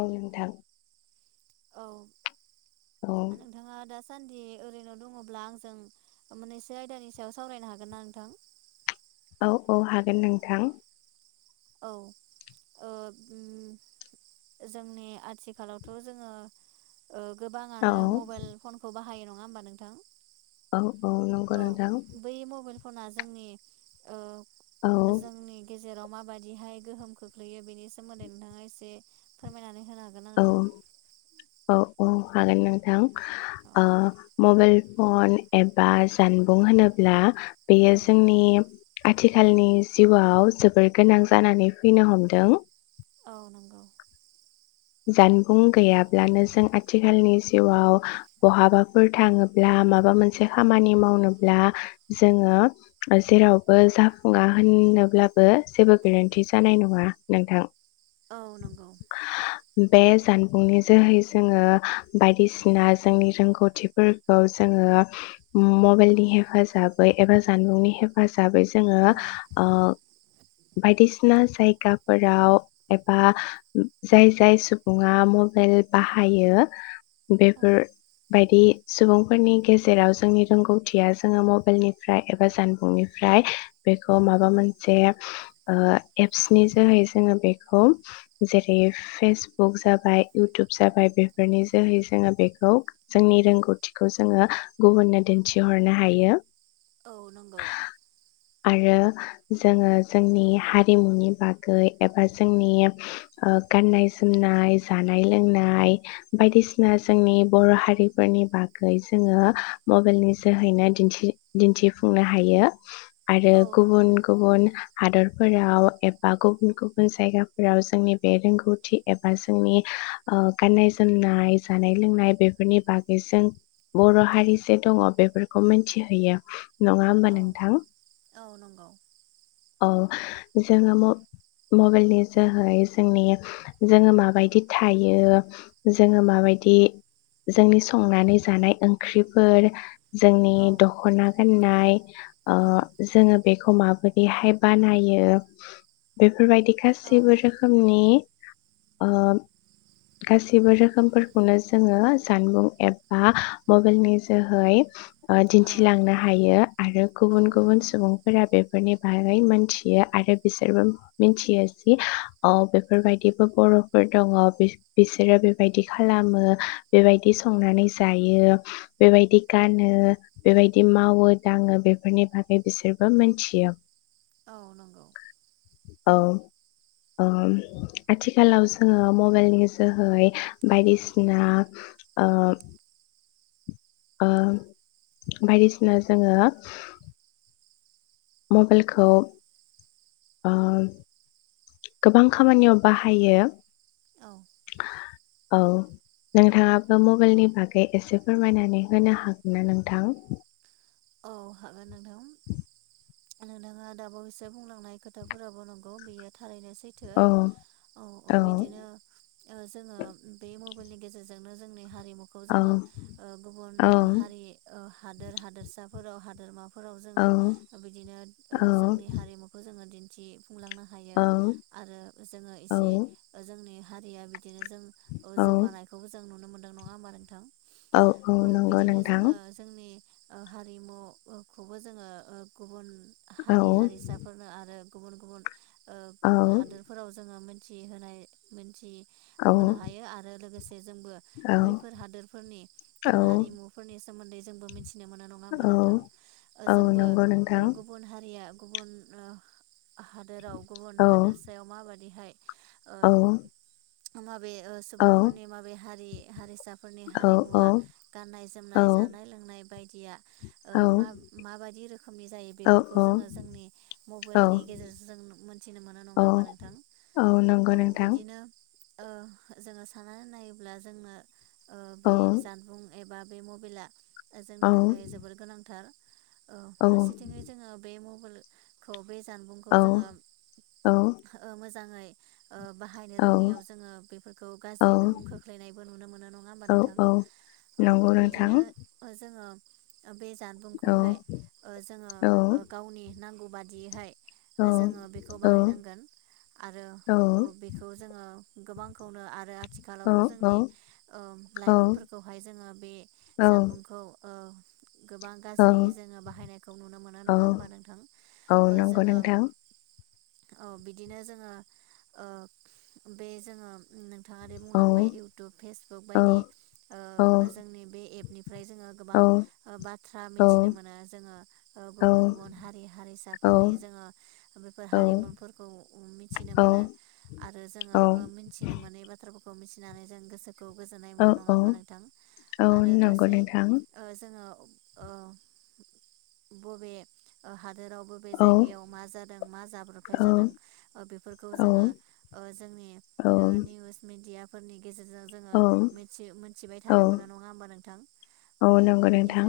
औ नोंथां। औ। औ नोंथाङा दा सान सान्दि ओरैनो दङब्ला आंजों मोननैसो आयदानि सायाव सावरायनो हागोन ना नोंथां? औ औ हागोन नोंथां। औ ओ जोंनि आथिखालावथ' जोङो ओ औ गोबाङानो मबाइल फनखौ बाहायो नं ङा होमबा नोंथां औ औ नोंगौ नोंथां। बै मबाइल फना जोंनि ओ औ जोंनि गेज जेराव माबाद बिदिहाय गोहोम खोख्लैयो बेनि सोमोन्दै नोंथाङा एसे फोरमायनानै होनो हागोन ना औ नोंथां? औ औ औ। हागोन नोंथां। औ ओ मबाइल फन एबा जानबुं होनोब्ला बेयो औ जोंनि आथिखालनि जिउआव जोबोर गोनां जानानै फैनो हमदों। औ नंगौ। जानबुं गैयाब्लानो जों आथिखालनि जिउआव बहाबाफोर थाङोब्ला माबा मोनसे खामानि मावनोब्ला जोङो जेरावबो जाफुङा होनोब्लाबो जेबो गोरोन्थि जानाय नङा नोंथां। औ नोंगौ। बे जानबुंनि जोहै जोङो बायदिसिना जोंनि रोंगौथिफोरखौ जोङो मबाइलनि हेफाजाबै एबा जानबुंनि हेफाजा बै जोङो औ ओ बायदिसिना जायगाफोराव एबा उम जाय जाय सुबुङा मबाइल बाहायो बेफोर औ बायदि सुबुंफोरनि गेजेराव जोंनि रोंगौथिया जोङो मबाइलनिफ्राय एबा जानबुंनिफ्राय बेखौ माबा मोनसे ओ एप्सनि जोहै जोङो बेखौ जेरै फेसबुक जाबाय इउटुब जाबाय बेफोरनि जोहै जोङो बेखौ जोंनि रोंगौथिखौ जोङो गुबुननो दिन्थिहरनो हायो। औ नोंगौ। आरो जोङो जोंनि हारिमुनि बागै एबा जोंनि ओ गाननाय जोमनाय जानाय लोंनाय बायदिसिना जोंनि बर' हारिफोरनि बागै जोङो मबाइलनि जोहैनो दिन्थि-दिन्थिफुंनो हायो। आरो औ गुबुन नंगौ गुबुन हादर फोराव एबा गुबुन गुबुन जायगाफोराव जोंनि बे रोंगौथि एबा जोंनि ओ गाननाय जोमनाय जानाय लोंनाय बेफोरनि बागै जों बर' हारि जे दङ बेफोरखौ मोन्थिहैयो। नङा होमबा औ नोंथां? औ नंगौ औ। जोङो म-मबाइलनि जोहै जोंनि जोङो माबायदि थायो जोङो माबायदि जोंनि संनानै जानाय ओंख्रिफोर जोंनि औ दख'ना गान नाय ओ औ जोङो बेखौ माबोरैहाय बानायो बेफोरबायदि औ गासैबो रोखोमनि ओ गासैबो रोखोमफोरखौनो जोङो जानबुं एबा मबेइलनि जोहै ओ औ दिन्थिलांनो हायो आरो औ गुबुन गुबुन नंगौ सुबुंफोरा बे फोरनि बागै मोन्थियो आरो बिसोरबो मिन्थियो जि अ बेफोरबायदि बो बर'फोर दङ बि-बिसोरो बेबायदि खालामो बेबायदि संनानै जायो बेबायदि गानो बेबायदि मावो दाङो बेफोरनि बागै बिसोरबो मोन्थियो। औ नंगौ औ उम। आथिखालाव जोङो मबाइलनि जोहै बायदिसिना ओ ओ बायदिसिना जोङो औ मबेइलखौ औ ओ गोबां खामानियाव बाहायो। औ। औ, नोंथाङाबो मबाइलनि बागै एसे फोरमायनानै होनो हागोन ना नोंथां? औ हागोन नोंथां। [unintelligible] नोंथाङा दाबावैसो बुंलांनाय खोथाफोराबो नंगौ बियो थारैनो सैथो। औ औ ओ बिदिनो ओ जोङो बे म बाइल नि गेजेरजोंनो जोंनि हारि मुखौ औ जोङो ओ गुबुन ओ औ हारि ओ हादोर हादोरसा ओ हादोरमा फोराव जोङो औ ओ बिदिनो ओ औ जोंनि हारिमुखौ जोङो दिन थि फुंलांनो हायो औ आरो जोङो औ एसे ओ जोंनि हारिया बि दिनो जों अ औ जौगानायखौबो जों नुनो मोनो। नङा होनबा नोंथां? औ बिदिनो जोङो जोंनि अ हारिमु ओ खौबो जोङो ओ गुबुन औ हारि हारिसाफोरनो आरो गुबुन गुबुन औ हादोरफोराव जोङो मिथि होनाय मोनथि होनो हायो आरो लोगोसे जोंबो औ बैफोर हादोरफोरनि औ ओ हारिमुफोरनि सोमोन्दै जोंबो मिथिनो मोनो। नङा होमबा औ नोंथां ओ औ जोंबो नंगौ नोंथां गुबुन हारिया गुबुन ओ हादोराव गुबुन औ हादोरसायाव माबादिहाय ओ औ [unintelligible] माबे औ सुबुंफोरनि माबे हारि हारिसा फोरनि औ औ हारिमुवा गाननाय जोमनाय औ जानाय लोंनाय बायदिया ओ माब औ माबायदि रोखोमनि जायो बेफोरखौ जोङो जोंनि औ मबाइलनि गेजेरजों जों मोनथिनो मोनो नङा औ होमा नोंथां औ नंगौ औ नोंथां बिदिनो ओ जोङो साननानै नायोब्ला जोंनो ओ औ बे जानबुं एबा बे मबेला औ जोंनि थाख खै जोबोर गोनांथार औ फारसेथिङै जोङो बे म खौ बे जानबुंखौ औ जोङो औ ओ मोजाङै [inaudible] बाहायनो औ रोङैयाव जोङो बेफोरखौ औ गाज्रि गोहोम खोख्लैनायबो नुनो मोनो नङा होमबा औ नोंथां औ नंगौ औ नोंथां बिदिनो ओ जोङो बे औ जानबुंखौहाय ओ जोङो औ ओ गावनि नांगौ बादियोहाय औ जोङो बेखौ औ बाहायनांगोन आरो औ ओ बेखौ जोङो गोबांखौनो आरो औ थिखालावथ' औ जोंनि लाइमोनफोरखौहाय जोङो बे औ जानबुंखौ ओ गोबां औ गाज्रि जोङो बाहायनायखौ नुनो मोनो औ नङा होमबा नोंथां औ ओ नंगौ जोङो नोंथां औ बिदिनो जोङो ओ बे जोङो थाङादि औ बुंलांबाय इउटुब फेसबुक औ बायदि औ ओ जोंनि बे एप निफ्राय जोङो गोबां औ ओ बाथ्रा औ मिथिनो मोनो जोङो ओ औ गुबुन गुबुन हारि औ हारिसाफोरनि जोङो बेफोर हारिमुफोरखौ मिथिनो औ मोनो आरो जोङो ओ मिथिनो मोनै बाथ्राफोरखौ खौ मिथिनानै जों गोसो खौ गोजोन्नाय मोननाय नङा होमबा नोंथां आरो नंगौ गासै नोंथां औ जोङो ओ बबे हा दोरावबो बे जायगायाव मा जादों मा जाब्रबथाय जादों ओ बेफोरखौ जोङो ओ जोंनि औ ओ निउस मिडियाम [unintelligible] गेजेरजों जोङो औ मिथियो मिथिबाय थानो औ मोनो नङा होमबा नोंथां? औ नंगौ नोंथां।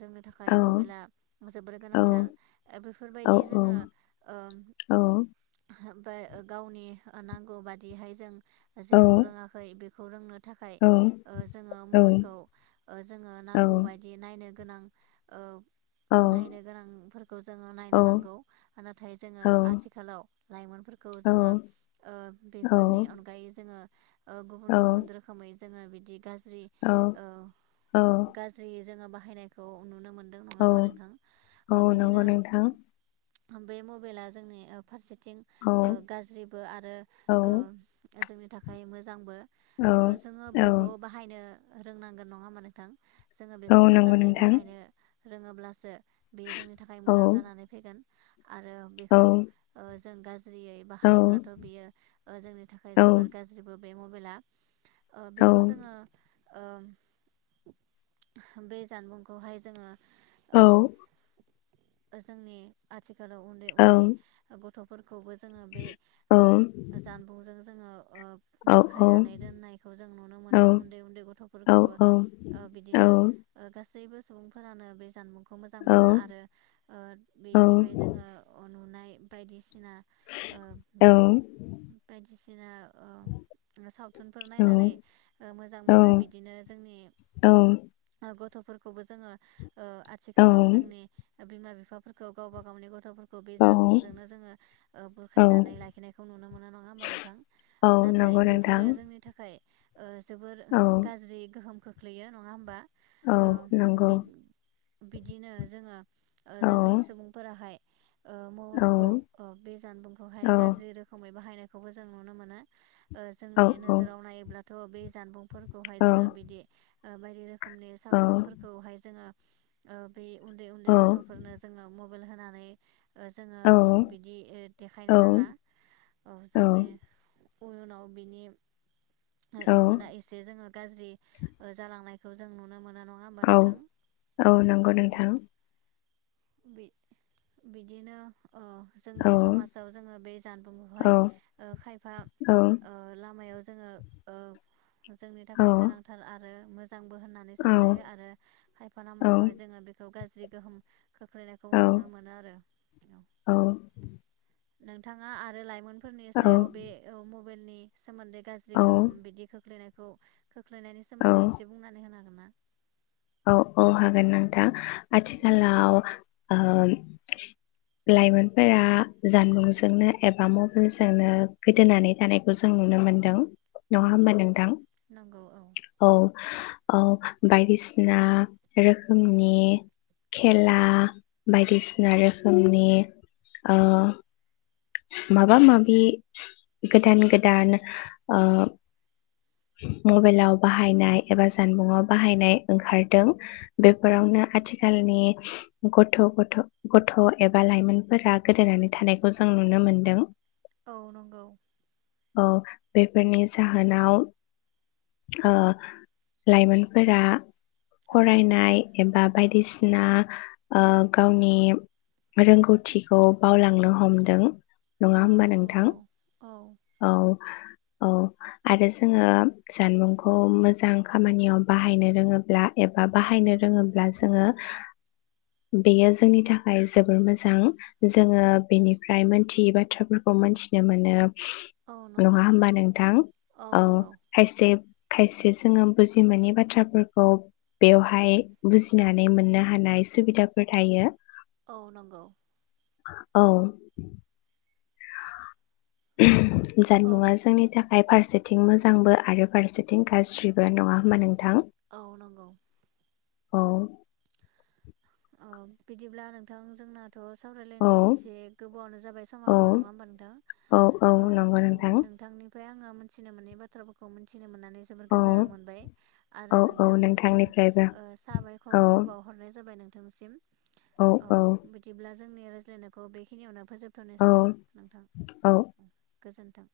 जोंनि थाखाय औ मबाइला जोबोर औ गोनांथार ओ औ बेफोरबायदि जोङो ओ औ गावनि नांगौ बादिहाय जों औ जेखौ रोङाखै बे खौ रोंनो थाखाय औ ओ जोङो औ मबेलखौ जोङो औ नांगौ बायदि नाय नो गोनां ओ औ नायनो गोनांफोरखौ जोङो औ नायनो नांगौ नाथाय जोङो आथिखालाव लाइमोनफोरखौ जोङो बेफोरनि अनगायै जोङो ओ गुबुन औ गुबुन रोखोमै जोङो बिदि गाज्रि औ ओ गाज्रि जोङो बाहायनायखौ नुनो मोन औ औ नंगौ नोंथां। थां बे मबेला जोंनि ओ फारसे थिं औ गाज्रिबो आरो औ ओ जोंनि नि थाखाय मोजांबो। औ ओ जोङो औ बेखौ बाहायनो रोंनांगोन नङा माने थां। जोङो औ बेखौ नंगौ मोजाङै नोंथां बाहायनो रोङोब्लासो बेयो जोंनि थाखाय औ मोजां जानानै फैगोन। आरो औ बेखौ ओ जों जेयै औ बाहायोब्लाथ' बियो ओ जोंनि थाखाय औ जोबोर गाज्रिबो। बे मबाइला ओ औ बेखौ जोङो ओ बे जानबुंखौहाय जोङो औ। ओ जोंनि आथिखालाव औ। गथ'फोर खौबो जोङो बे ओ जानबुंजों जों ओ बुरखायनानै दोननायखौ जों नुनो मोनो उन्दै उन्दै गथ'फोरखौबो ओ बिदिनो ओ गासैबो सुबुंफोरानो बे जानबुं खौ मोजां औ मोनो आरो ओ औ बेनिफाय औ जोङो अर नुनाय बायदिसि सिना ओ औ बायदिसिना ओ सावथुनफोर औ नायनानै मोजां औ मोनो बिदिनो जोंनि औ। गथ'फोरखौबो जोङो ओ आथिखालाव जोंनि बिमा बिफाफोरखौ गावबा गावनि गथ'फोर खौ बे औ जानबुंजोंनो जोङो ओ बुरखायनानै लाखिनायखौ नुनो मोनो नङा होमबा नोंथां औ नाथाय नंगौ नोंथां बेफोरो जोंनि थाखाय ओ जोबोर औ गाज्रि गोहोम खोख ख्लैयो नङा होमबा? औ नंगौ बि बिदिनो जोङो ओ जोंनि सुबुंफोराहाय ओ औ महरखौ बे जानबुंखौहाय गाज्रि रोखोमै बाहायनाय बेखौबो जों नुनो मोनो ओ औ जोंनि नोजोराव नायोब्ला थ' बे जानबुंफोर खौहाय औ जोङो बिदि ओ बायदि‌ रो रोखोमनि सावथुनफोरखौहाय जोङो ओ बै उन्दै उन्दै गथ'फोरनो जोङो मब बेल होनानै ओ जोङो ओ बिदि देखायनो नाङा औ जोंनि उनाव बिनि ओ इयुना एसे जोङो गाज्रि जालांनायखौ जों नुनो मोनो नङा होमबा औ नोंथां? औ नंगौ नोंथां। बि बिदिनो ओ औ जोंनि समाजाव जोङो बे औ जानबुंखौहाय ओ खायफा औ औ ओ लामायाव जो जोंनि थाखाय गोनांथार आरो मोजांबो होननानै सानजायो आरो खायफा लामायावहाय जोङो बेखौ गाज्रि गोहोम खोग ख्लैनायखौ औ नुनो मोनो आरो। नोंथाङा आरो लाइमोन फोरनि सायाव बे ओ मब फोरनि सोमोन्दै गाज्रि गोहोम बिदिखौ खोख्लैनायखौ खोख्लैनायनि सोमोन्दै एसे बुंनानै होनो हागोन ना? औ औ हागोन नोंथां आथिखालाव ओ लाइमोनफोरा जानबुंजोंनो एबा मबाइलजोंनो गोदोनानै थानायखौ जों नुनो मोनदों। नङा औ होमबा नोंथां औ। औ बायदिसि ना रोखोमनि खेला बायदिसिना रोखोमनि ओ। माबा माबि गोदान गोदान ओ। मबाइलाव बाहायनाय एबा जानबुं आव बाहायनाय ओंखारदों। औ बेफोरावनो आथि खालनि गथ' गथ' गथ' एबा लाइमोनफोरा गोदोनानै थानायखौ जों नुनो मोनदों। औ नंगौ। औ बेफोरनि जाहोनाव ओ लाइमोनफोरा औ फरायनाय एबा बायदिसिना ओ गावनि रोंगौथिखौ बावलांनो हमदों। नङा औ होमबा नोंथां नंगौ औ औ। औ आरो जोङो जानबुंखौ मोजां खामानियाव बाहायनो रोङोब्ला एबा बाहायनो रोङोब्ला जोङो बेयो जोंनि थाखाय जोबोर मोजां जोङो बेनिफ्राय मोनथियै बाथ्राफोरखौ मोनथिनो मोनो। औ नंगौ नङा होमबा नोंथां। औ खायसे खायसे जोङो बुजिमोनै बाथ्राफोरखौ बेवहाय बुजिनानै मोननो हानाय सुबिदाफोर थायो। औ नंगौ। औ [inaudible] औ जानबुंङा जोंनि थाखा य फारसेथिं मोजांबो आरो फारसेथिं गाज्रिबो नङा होमबा नोंथां। औ नंगौ। औ औ बिदिब्ला नोंथां जोंना थ' औ सावरायलायनाया एसे गोबावावनो जाबाय समाबो नङा होमबा नोंथां औ नोंथांनि ओमफ्राय आङो मोनथिनो मोननाय बाथ्राफोरखौ मिथि नानै जोबोर औ गोजोनां मोनबाय आरो औ औ नोंथांनिसिम नोंथांनिफ्रायबो ओ औ साबायखरबो बावहरनाय जाबाय नों नोंथांनिसिम। औ औ जोंनि रायज्लायनायखौ बेखिनियावनो फोजोबथ'नोसै औ नोंथां। औ गोजोन्थों।